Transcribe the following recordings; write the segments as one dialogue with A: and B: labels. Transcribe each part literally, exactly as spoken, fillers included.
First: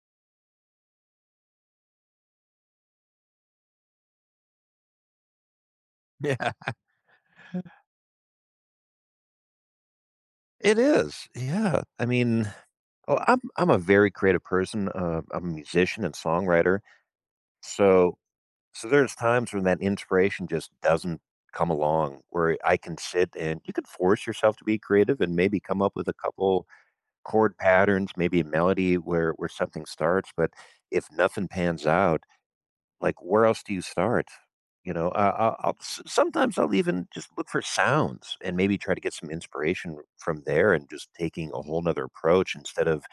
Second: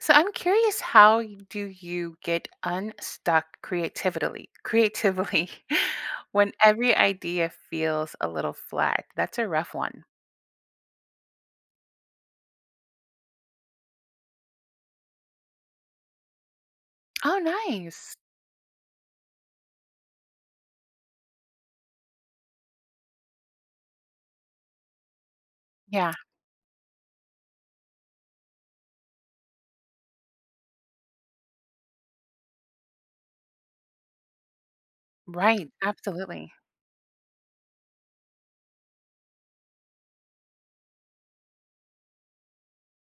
A: So I'm curious how do you get unstuck creativitily creatively
B: Yeah.
A: when every idea feels a little flat. That's a rough one.
B: It is. Yeah. I mean oh, I'm I'm a very creative person, uh, I'm a musician and songwriter.
A: Oh, nice.
B: So so there's times when that inspiration just doesn't come along where I can sit and you could force yourself to be creative and maybe come up with a
A: Yeah.
B: couple chord patterns, maybe a melody where where something starts, but if nothing pans out, like, where else do you start? You know? I I'll
A: Right.
B: I'll s
A: Absolutely.
B: sometimes I'll even just look for sounds and maybe try to get some inspiration from there and just taking a whole 'nother approach instead of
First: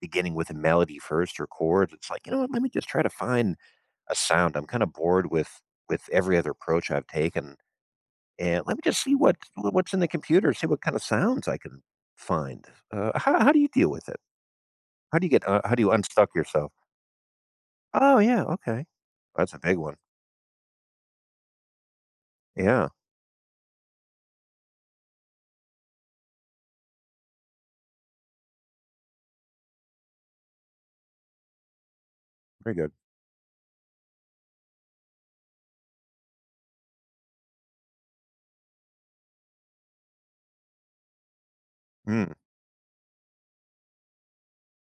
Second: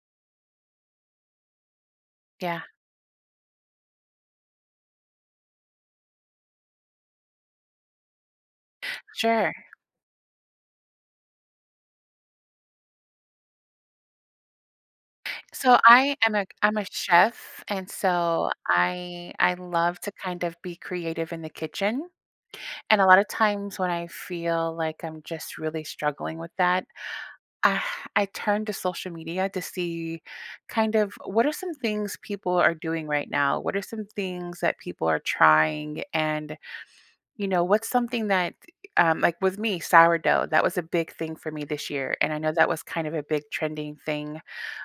B: beginning with a melody first or chords. It's like, "You know what? Let
A: Yeah.
B: me just try to find a sound. I'm kinda bored with with every other approach I've taken, and let me just see what
A: Sure.
B: wha what's in the computer, see what kinda sounds I can find." Uh, how how do you deal with it? How do you get uh, how
A: So
B: do you
A: I
B: unstuck
A: am a
B: yourself?
A: I'm a chef, and
B: Oh, yeah.
A: so
B: Okay.
A: I
B: That's
A: I
B: a big one.
A: love to kind of be creative in the kitchen.
B: Yeah.
A: And a lotta times when I feel like I'm just really struggling with that, I turn to social media to see kind of what are some things people are
B: Pretty good.
A: doing right now, what are some things that people are trying, and, you know, what's something that, e eh, um, like, with me, sourdough, that was a big thing for me this year. And
B: Mm.
A: I know that was kind of a big trending thing,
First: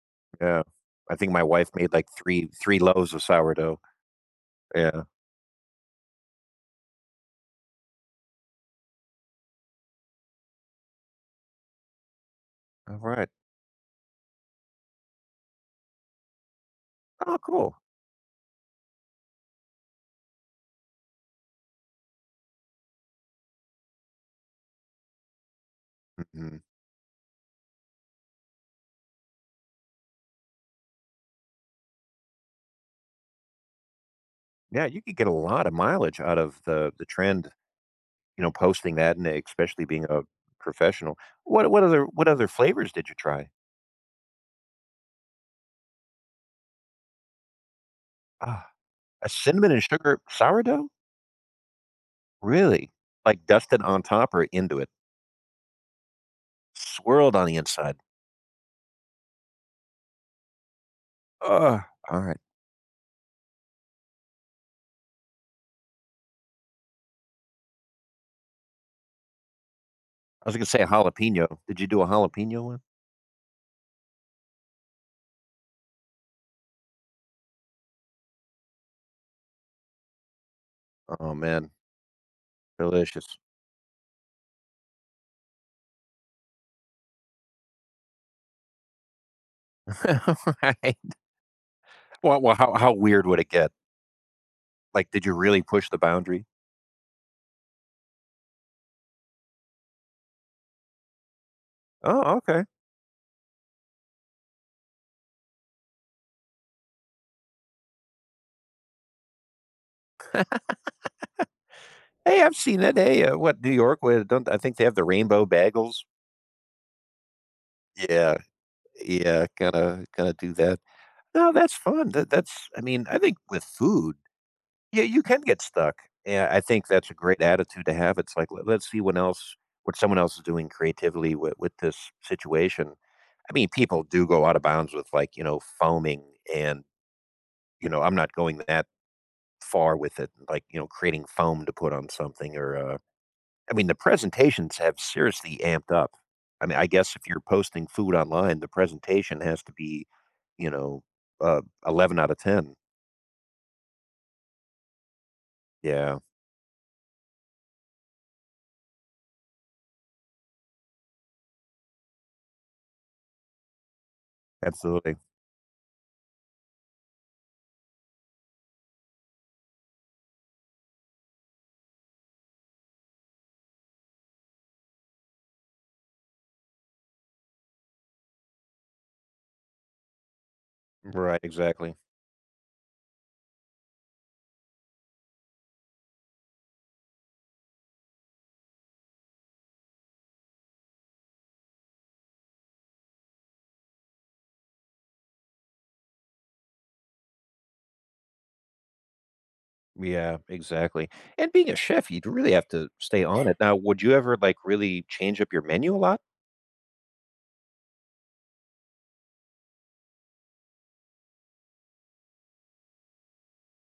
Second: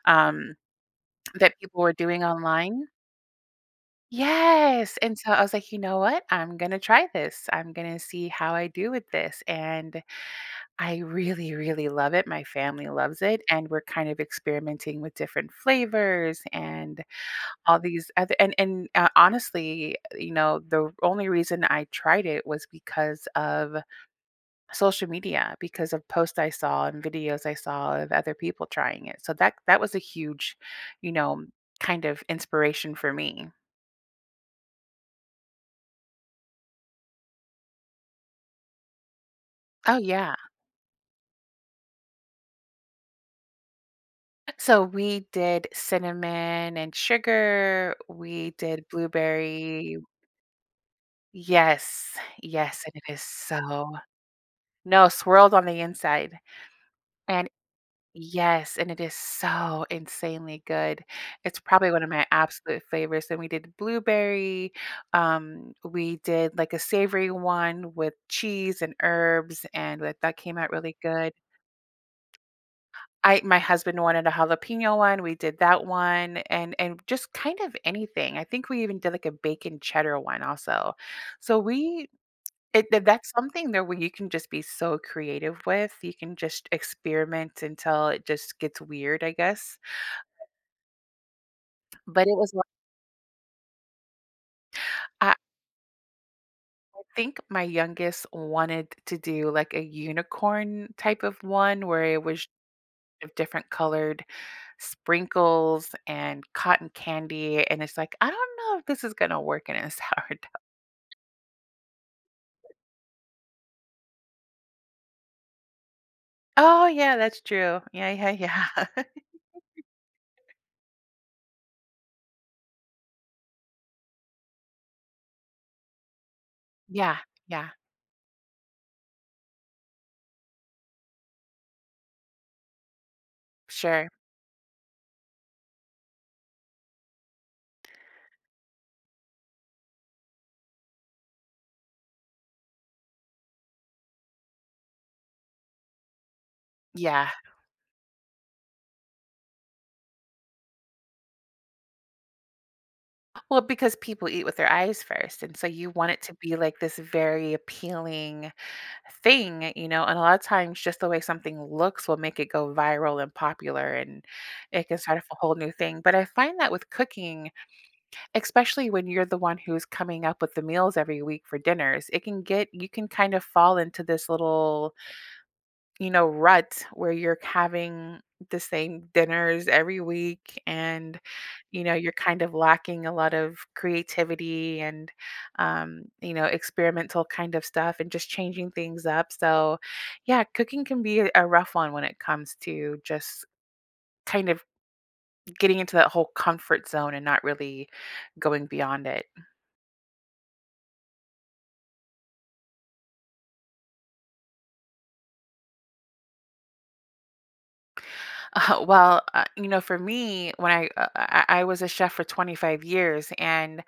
A: um,
B: Yeah. I think my
A: that
B: wife
A: people were
B: made like
A: doing
B: three three
A: online.
B: loaves of sourdough.
A: Yes!
B: Yeah.
A: And so I was like, "You know what? I'm gonna try this. I'm gonna see how I do with this." And I really, really love it, my family loves
B: Alright.
A: it, and we're kind of experimenting with different flavors and
B: Oh, cool.
A: all these oth and and, uh honestly, you know, the only reason I tried it was because of social media, because of post I
B: Mhm.
A: saw and videos I saw of other people trying it. So that that was a huge, you know, kind of inspiration for me.
B: Yeah, you could get a lotta mileage out of the the trend, you know, posting that, and expecially
A: Oh,
B: being a
A: yeah.
B: professional. What what other what other flavors did you try?
A: So, we did cinnamon, and sugar. We
B: Ah,
A: did
B: a cinnamon and
A: blueberry
B: sugar sourdough?
A: Yes, yes,
B: Really?
A: and it is
B: Like, dusted
A: so
B: on top, or into it?
A: No, swirled on the inside
B: Swirled on
A: And
B: the inside.
A: Yes, and it is so insanely good. It's probably one of my
B: Alright.
A: absolute favorites. Then we did blueberry, um, we did, like, a savory one with cheese and herbs, and but, that
B: I was
A: came
B: gonna
A: out
B: say,
A: really good.
B: jalapeno did you do a jalapeno one?
A: I my husband wanted a jalapeno one. We did that one, and and just kind of anything, I think we even did, like, a bacon cheddar one, also.
B: Oh,
A: So,
B: man.
A: we it th that's
B: Delicious.
A: something that where you can just be so creative with. You can just experiment until it just gets weird, I guess.
B: Right.
A: But it
B: Well
A: was
B: well,
A: wa
B: how how weird would it get? Like, did you
A: I
B: really push the boundary?
A: I think my youngest wanted to do, like, a unicorn type of one where it
B: Oh,
A: was
B: okay.
A: of different colored sprinkles, and cotton candy, and it's like, "I don't know if this is gonna work in a sourdough.“
B: Hey, I've seen it. They, uh, what, New York with don't I think they have the rainbow bagels.
A: Oh, yeah, that's true. Yeah, yeah,
B: Yeah,
A: yeah.
B: yeah, gotta gotta do that. No, that's fun, that that's, I mean, I think with food Yeah, you can get stuck. Yeah, I think that's a
A: Yeah,
B: great
A: yeah.
B: attitude to have, it's like, l let's see what else what someone else is doing creatively w with this situation. I mean, people
A: Sure.
B: do go out of bounds with, like, you know, foaming and, you know I'm not going that far with it, like, you know, creating foam to put on something, or, uh I mean, the presentations have seriously amped up. I mean, I guess if
A: Yeah.
B: you're posting food online, the presentation has to be, you know, uh, eleven outta ten.
A: Well, because people eat with their eyes first, and so you want
B: Yeah.
A: it to be, like, this very appealing thing, you know, and a lotta times, just the way something looks will make it go viral and popular, and it can start
B: Absolutely.
A: off a whole new thing, but I find that with cooking, expecially when you're the one who's coming up with the meals every week for dinners, it can get you can kind of fall into this little you know, rut where you're having the same dinners every week and,
B: Right,
A: you
B: exactly.
A: know, you're kind of lacking a lot of creativity and, um, you know, experimental kind of stuff, and just changing things up. So, yeah, cooking can be a rough one when it comes to just, kind of, getting into that whole comfort zone, and not really going beyond it.
B: Yeah, exactly, and being a chef, you'd really have to stay on it. Now would you ever, like, really change up your menu a lot?
A: Uh, well, uh, you know, for me, when I I I was a chef for twenty five years, and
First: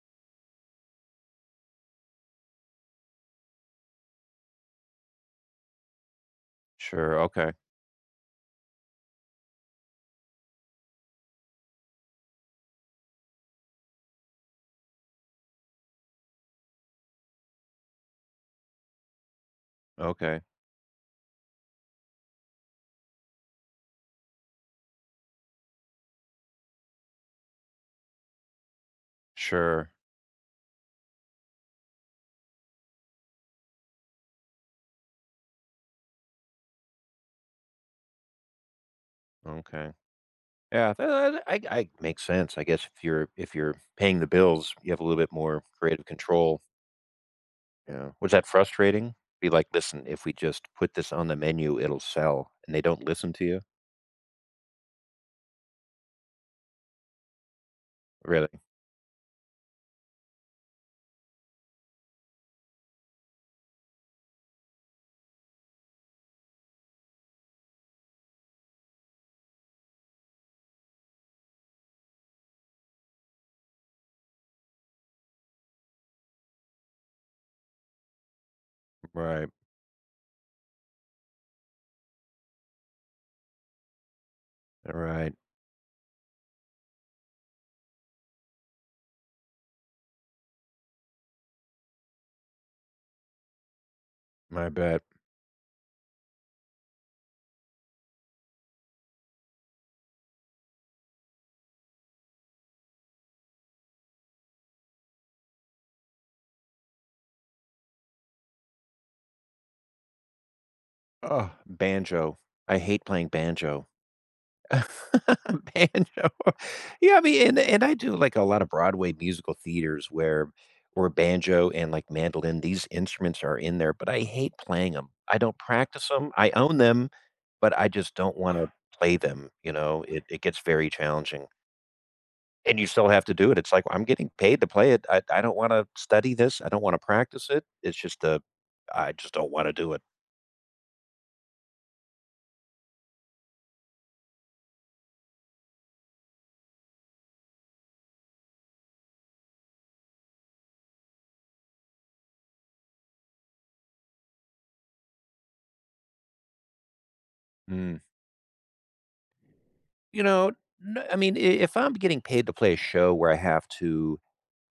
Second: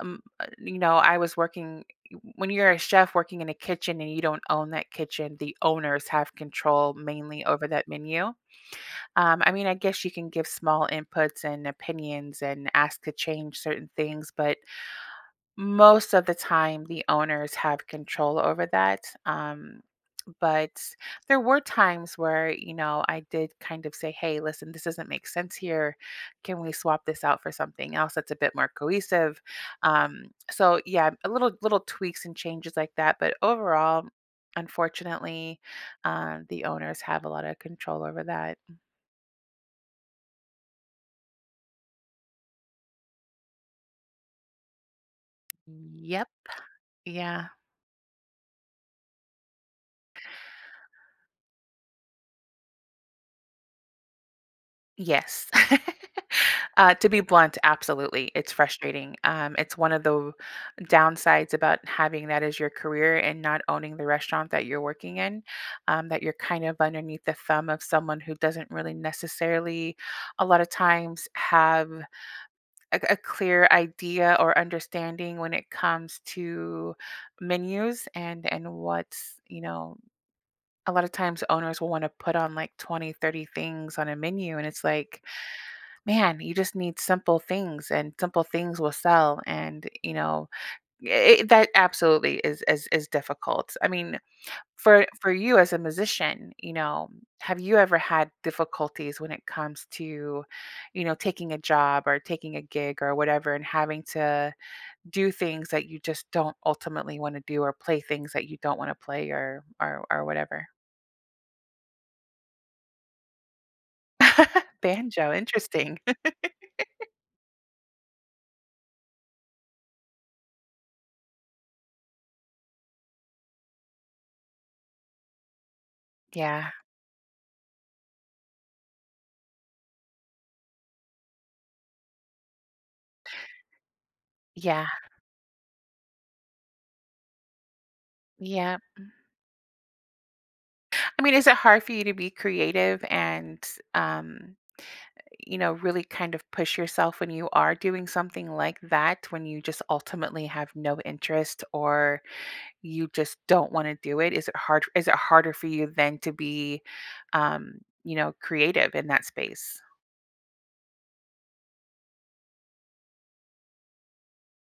A: mm, uh, you know, I was working w when you're a chef working in a kitchen and you don't own that kitchen, the owners have control
B: Sure,
A: mainly
B: okay.
A: over that menu. Um, I mean, I guess you can give small inputs and opinions and ask to change certain things, but, most of the time, the owners have control over that. Um,
B: Okay.
A: but, there were times where, you know, I did kind of say, "Hey, listen, this doesn't make sense here. Can we swap this out for something else that's a bit more cohesive?"
B: Sure.
A: Um, so, yeah, a little little tweaks and changes like that, but overall, unfortunately, um, the owners have a lot of control over that.
B: Okay. Yeah, i i I I makes sense. I guess if you're if you're paying the bills, you have a little bit more creative
A: Yep.
B: control.
A: Yeah.
B: Yeah, was that frustrating? Be like, "Listen, if we just put this on the menu, it'll sell," and they don't listen to you?
A: Yes. Uh, to be blunt, absolutely,
B: Really?
A: it's frustrating, um, it's one of tho downsides about having that as your career, and not owning the restaurant that you're working in, um, that you're kind of underneath the thumb of someone who doesn't really, necessarily, a lotta times, have a a clear idea or understanding when it comes to menus, and and what's,
B: Right.
A: you know a lot of times, owners will wanna put on, like, twenty, thirty things on a menu, and it's, like,
B: Right.
A: "Man, you just need simple things, and simple things will sell," and, you know, it it that absolutely is is is difficult, I mean,
B: I bet.
A: for for you as a musician, you know, have you ever had difficulties when it comes to, you know, taking a job, or taking a gig, or whatever, and having to do things that you just don't ultimately wanna do, or play things that you don't wanna play or or or whatever?
B: Ugh, banjo, I hate playing banjo.
A: Banjo? Interesting.
B: Banjo. Yeah, I mean, and I do, like, a lot of Broadway musical theaters, where where banjo and, like, mandolin, these instruments are in there, but I hate playing 'em, I don't practice 'em, I
A: Yeah.
B: own them, but I just don't wanna play them, you know? It it gets very challenging. And you still have to do it. It's like, "I'm getting paid to
A: Yeah.
B: play it. I I don't wanna study this. I don't wanna practice it." It's just a
A: Yep. Mm.
B: I just don't wanna do it.
A: I mean, is it hard for you to be creative and, um, you know, really kind of push yourself when you are doing something like that when you just ultimately have no interest or you just don't wanna do it, is it hard is it harder for you then to be, um,
B: Mm.
A: you know, creative in that space?
B: You know, n I mean, i if I'm getting paid to play a show where I have to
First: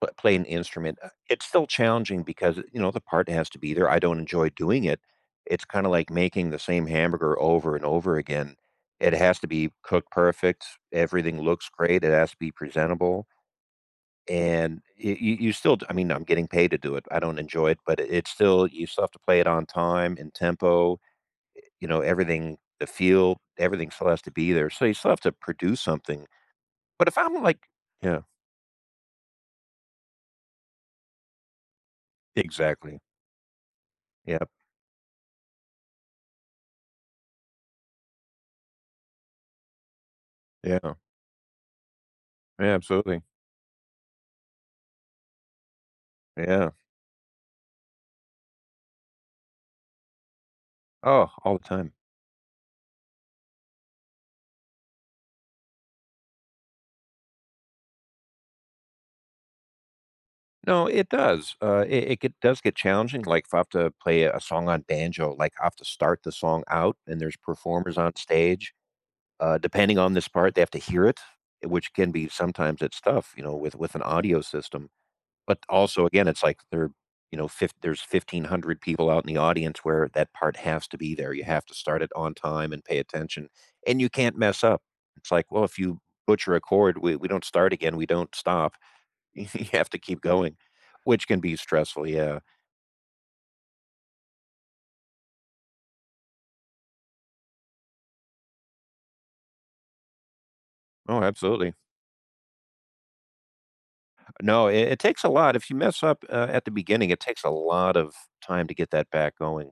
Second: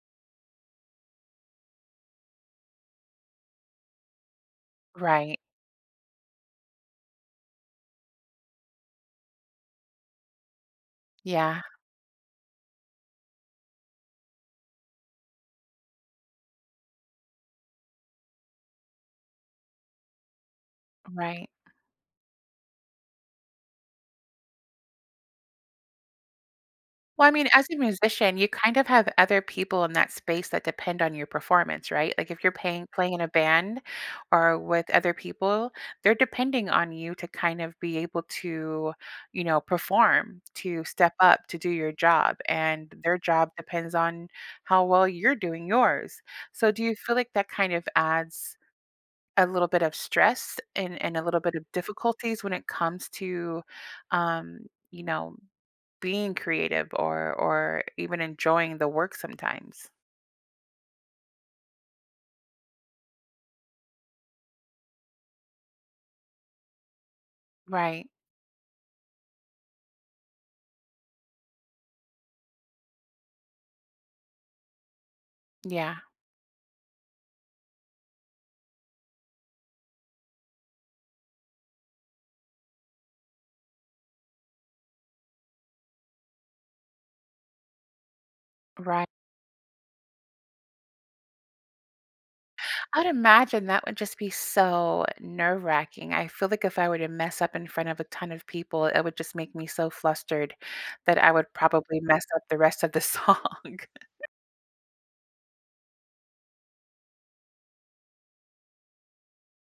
B: p play an instrument, uh, it's still challenging because, you know, the part has to be there. I don't enjoy doing it.
A: Right.
B: It's kinda like making the same hamburger over and over again. It has to be cooked perfect. Everything
A: Yeah.
B: looks great, it has to be presentable and i y you still I mean, I'm getting paid to do it, I don't enjoy it, but i it's still you still have to play it on time, in tempo,
A: Right.
B: eh, you know, everything the feel, everything still has to be there. So you still have to produce something. But if
A: Well, I
B: I'm,
A: mean,
B: like
A: as a
B: Yeah.
A: musician, you kind of have other people in that space that depend on your performance, right? Like, if you're paying
B: Exactly.
A: playing in a band
B: Yep.
A: or with other people, they're depending on you to kind of be able to, you know, perform, to
B: Yeah.
A: step up, to do your job,
B: Yeah.
A: and their
B: Absolutely.
A: job depends on how well you're doing yours. So,
B: Yeah.
A: do you feel like that kind of adds a little bit of stress and and a
B: Oh,
A: little bit
B: all the
A: of
B: time.
A: difficulties when it comes to, um, you know, being creative or or even enjoying the work sometimes?
B: No, it does, uh, it it get does get challenging, like, if I have to play a song on banjo, like, I have to start the song out and there's performers
A: Right.
B: on stage, uh, depending on this part, they have to hear it, uh, which can be sometimes it's tough, you know, with with an audio system, but
A: Yeah.
B: also, again, it's like there, you know, fifth there's fifteen hundred people out in the audience where that part has to be there, you have to start it on time and pay attention, and you can't mess up, it's like, well, if you butcher a chord, we we don't start again, we don't stop,
A: Righ
B: you you have to keep going, which can be stressful, yeah.
A: I'd imagine that would just be so nerve-racking, I feel like if I were to mess up in front of a ton of people, it would just make me so flustered that
B: Oh,
A: I would
B: absolutely.
A: probably mess up the rest of the song.
B: No. It it takes a lot, if you mess up, uh, at the beginning, it takes a lot of time to get that back going.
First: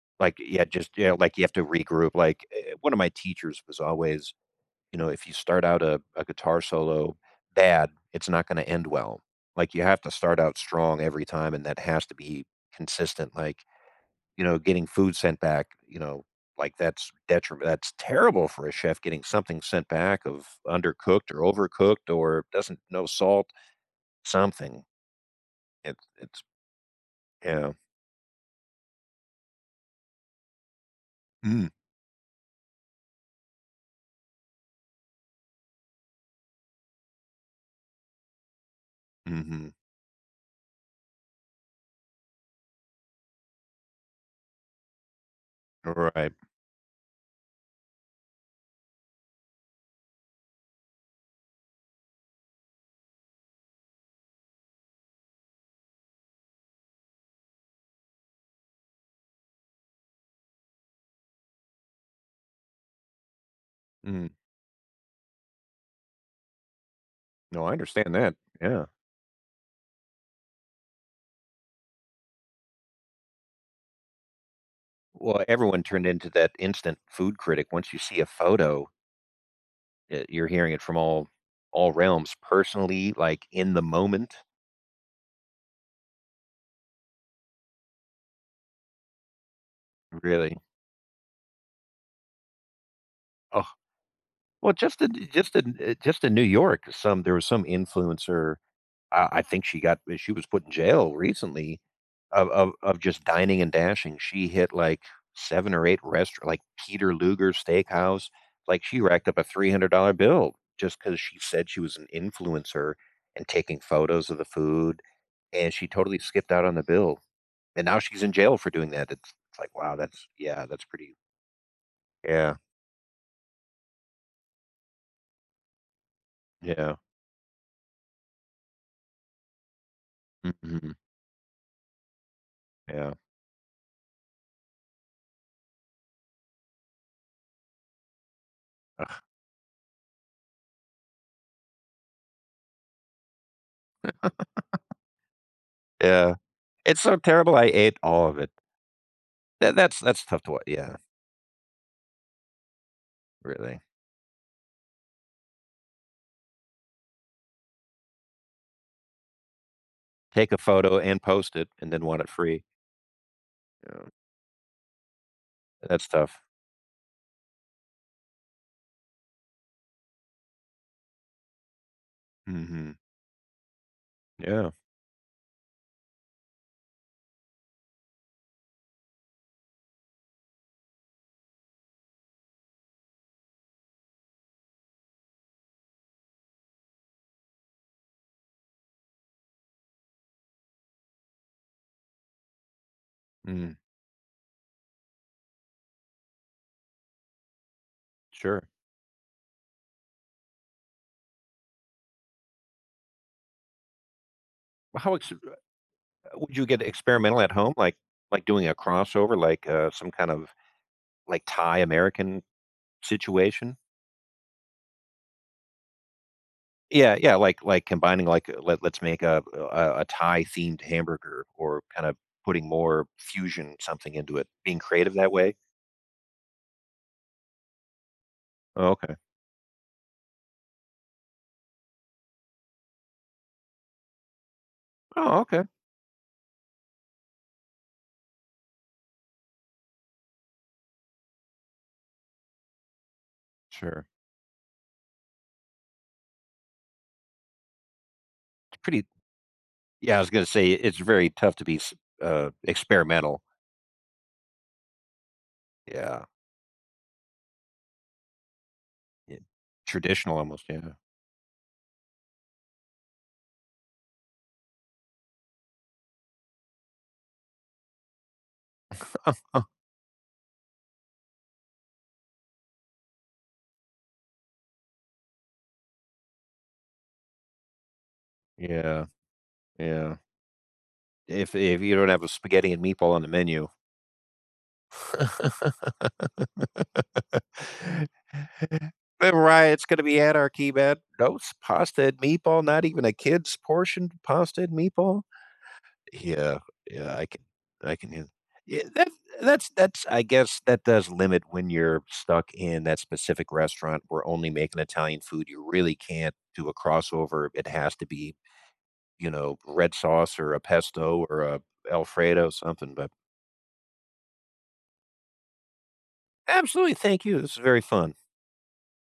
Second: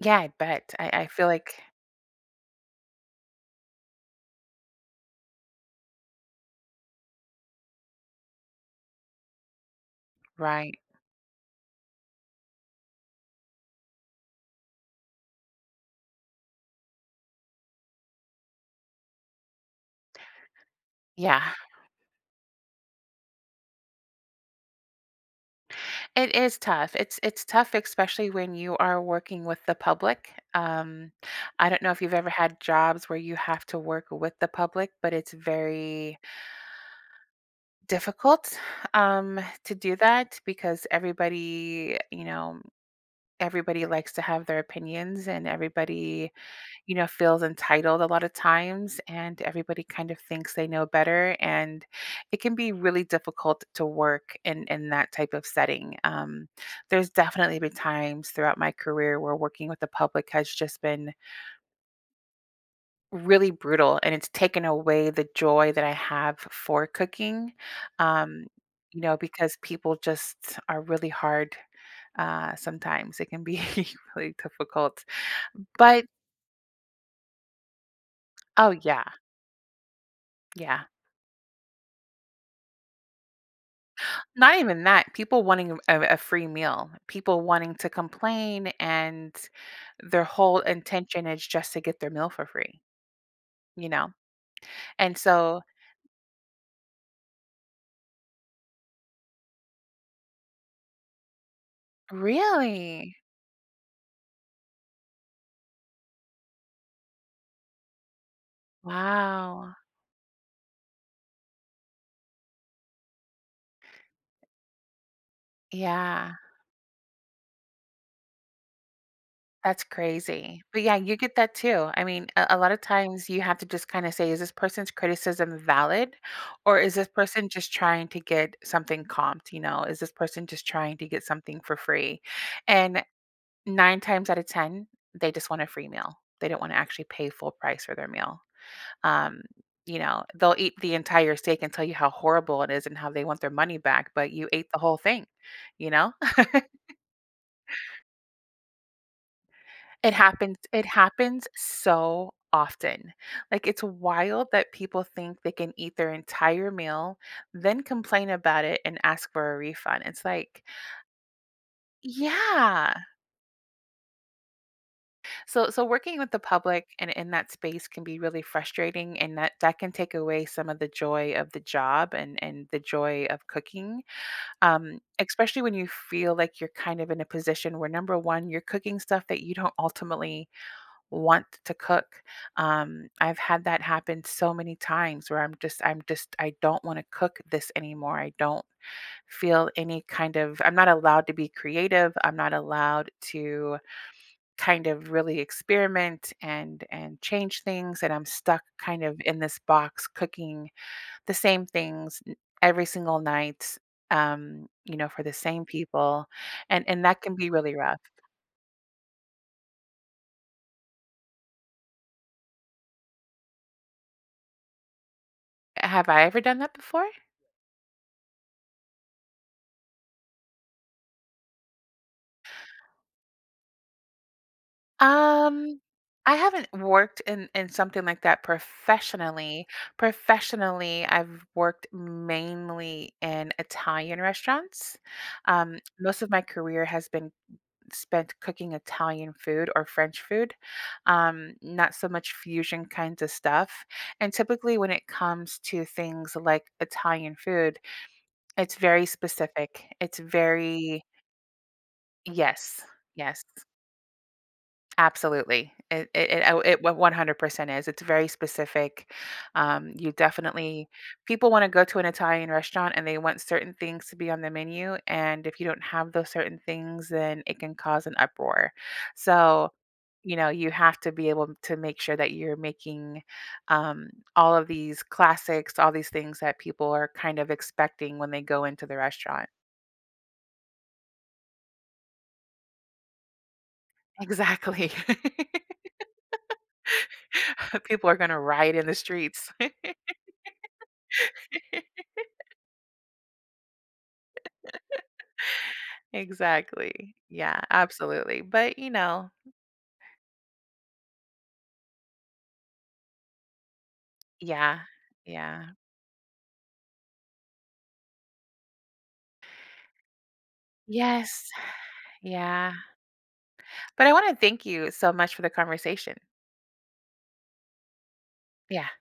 A: Yeah, I
B: Like, yeah,
A: bet,
B: just
A: I I
B: yeah,
A: feel
B: like, you have
A: like
B: to regroup, like, e e One of my teachers was always You know, if you start out a a guitar solo bad, it's not gonna end well, like, you have to start out
A: Right.
B: strong every time, and that has to be consistent, like, you know, getting food sent back, you know, like, that's detriment That's terrible for a chef getting something sent back of undercooked or
A: Yeah.
B: overcooked or doesn't no salt, something. It
A: It
B: it's
A: is tough, it's it's tough,
B: Yeah.
A: especially when you are working with the public. Um, I
B: Mm.
A: don't know if you've ever had jobs where you have to work with the public, but it's very difficult, um,
B: Mhm.
A: to do that because everybody, you know, everybody likes to have their opinions, and
B: You're
A: everybody,
B: right.
A: you know, feels entitled a lotta times, and everybody kind of thinks they know better, and it can be really difficult to work in in that type of setting, um, there's definitely been times throughout my career where working with the public has just been really brutal, and it's
B: Mm.
A: taken away the joy that I have f for cooking,
B: No, I understand that.
A: um,
B: Yeah.
A: you know, because people just are really hard, uh, sometimes, it can be really difficult.
B: Well, everyone
A: But
B: turned into that instant food critic once you see a
A: Oh,
B: photo.
A: yeah.
B: Eh, you're hearing it
A: Yeah.
B: from all all realms personally, like, in the moment.
A: Not even that, people wanting a a a free meal, people wanting to complain, and their
B: Really?
A: whole intention is just to get their meal for free.
B: Ugh.
A: You know?
B: Well, just
A: And
B: in just
A: so
B: in uh, just in New York, some there was some influencer, uh, I think she got we she was put in jail recently of of of
A: Really?
B: just dining and dashing. She hit, like, seven or eight rest like, Peter Luger's steakhouse, like, she racked up a three
A: Wow.
B: hundred dollar bill just 'cause she said she was an influencer and taking photos of the food, and she totally
A: Yeah.
B: skipped out on the bill, and now she's in jail for doing that, it's like,
A: That's
B: wow, that's
A: crazy,
B: yeah,
A: but,
B: that's
A: yeah,
B: pretty
A: you get that too. I mean, a
B: Yeah.
A: a lotta times, you have to just kinda say, "Is this person's criticism valid? Or
B: Yeah.
A: is this person just trying to get something comped?" you know, "Is this person just
B: Mhm.
A: trying to get something for free?" and
B: Yeah.
A: nine times outta ten, they just want a free meal, they don't wanna actually pay full price for their meal,
B: Uh
A: um, you know, they'll eat the entire steak and tell you how horrible it is and how they want their money back, but you ate the whole thing. You know?
B: Yeah. It's so terrible, I ate all of it. That that's
A: It
B: that's tough to wa
A: happened it
B: yeah.
A: happens so often, like,
B: Really.
A: it's wild that people think they can eat their entire meal, then complain about it and ask for a refund, it's
B: Take a
A: like
B: photo and post it, and then want it free.
A: Yeah.
B: Yeah.
A: So so,
B: That's
A: working with the
B: tough.
A: public in in that space can be really frustrating, and that that can take away some of the joy of the job and and the
B: Mhm.
A: joy of cooking,
B: Yeah.
A: um, expecially when you feel like you're kind of in a position where, number one, you're cooking stuff that you don't ultimately want t to cook, um, I've had that happen so many times where I'm just I'm just I don't wanna cook this anymore, I don't feel any kind of I'm not allowed to be creative, I'm not allowed
B: Mhm.
A: to, kind of, really experiment and and change things, and I'm
B: Sure.
A: stuck, kind of in this box cooking the same things n every single night, um, you know,
B: How
A: for
B: ex
A: the same people,
B: would you get
A: and and that can
B: experimental
A: be
B: at home,
A: really
B: like
A: rough.
B: like doing a crossover, like, a some kind of, like, Thai-American situation?
A: Have I ever done that before?
B: Yeah, yeah, like like, combining, like let let's make a a a Thai-themed hamburger or, kind of putting more fusion something into it, being creative that way?
A: Um, I haven't worked in in something like that
B: Oh, okay.
A: professionally. Professionally, I've worked, mainly, in Italian restaurants,
B: Oh, okay.
A: um, most of my career has been spent cooking Italian food or French food, um, not so much fusion kinds of stuff,
B: Sure.
A: and, typically, when it comes to things like Italian food, it's
B: It's
A: very
B: pretty
A: specific,
B: yeah,
A: it's
B: I was gonna say it's
A: very
B: very tough to be s uh,
A: Yes,
B: experimental.
A: yes. Absolutely. It
B: Yeah.
A: it it oh, it one one hundred percent is. It's very specific.
B: Ye
A: Um, you
B: traditional, almost,
A: definitely
B: yeah.
A: people wanna go to an Italian restaurant, and they want certain things to be on the menu, and if you don't have those certain things, then it can cause an uproar. So, you know, you have to be able to make sure that you're making, um, all of these classics, all these things that people are kind of expecting when they go into the
B: Yeah.
A: restaurant.
B: Yeah. If if you don't have a spaghetti and meatball on the menu.
A: Exactly. People are gonna riot in the
B: The
A: streets.
B: riot's gonna be anarchy, man, "Those pasta and meatball not even a kid's portion of pasta and meatball?" Yeah, yeah.
A: Exactly.
B: I can
A: Yeah,
B: I can hea
A: absolutely. But,
B: Yeah,
A: you
B: that's
A: know
B: that's that's I guess, that does limit when you're stuck in that specific restaurant where only making
A: Yeah.
B: Italian food. You
A: Yeah.
B: really can't do a crossover, it has to be, you know, red sauce or a pesto or
A: Yes.
B: a Alfredo,
A: Yeah.
B: something, but
A: But I wanna thank you so much for the conversation.
B: Absolutely, thank you. This was very fun.
A: Yeah.